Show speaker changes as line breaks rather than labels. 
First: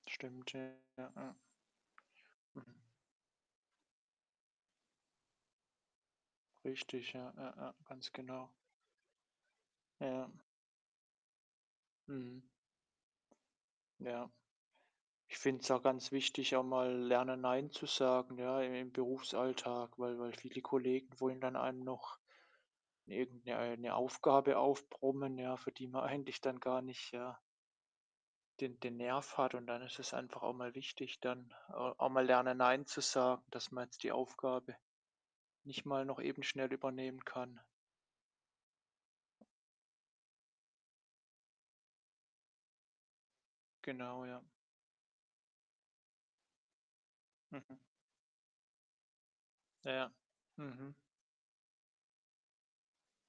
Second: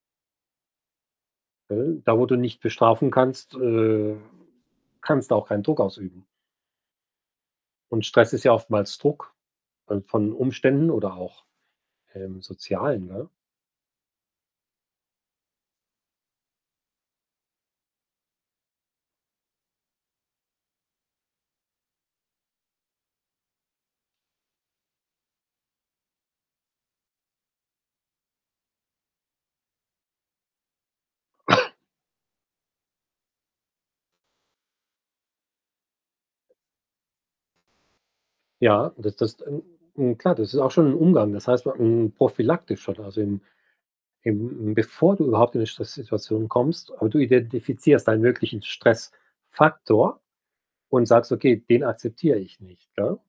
Stimmt, ja, ja.
Da, wo du nicht
Mhm.
bestrafen kannst, äh, kannst du auch keinen Druck ausüben.
Richtig, ja, ja, ja,
Und
ganz
Stress ist
genau.
ja oftmals Druck von
Ja.
von Umständen oder auch, ähm,
Mhm.
Sozialen, ne?
Ja. Ich finde es auch ganz wichtig, auch mal lernen, nein zu sagen, ja, im im Berufsalltag, weil weil viele Kollegen wollen dann einem noch irgend 'ne äh, 'ne Aufgabe aufbrummen, ja, für die man eigentlich dann gar nicht, ja den den Nerv hat. Und dann ist es einfach auch mal wichtig, dann auch mal lernen, Nein zu sagen, dass man jetzt die Aufgabe nicht mal noch eben schnell übernehmen kann.
Ja, das das n n klar, das ist auch schon im Umgang. Das heißt, hm, prophylaktisch oder also, im
Genau, ja.
im bevor du überhaupt in 'ne Stresssituation kommst aber du
Mhm.
identifizierst deinen möglichen
Ja,
Stressfaktor
mhm.
und sagst: „Okay, den akzeptier ich nicht,“ ne?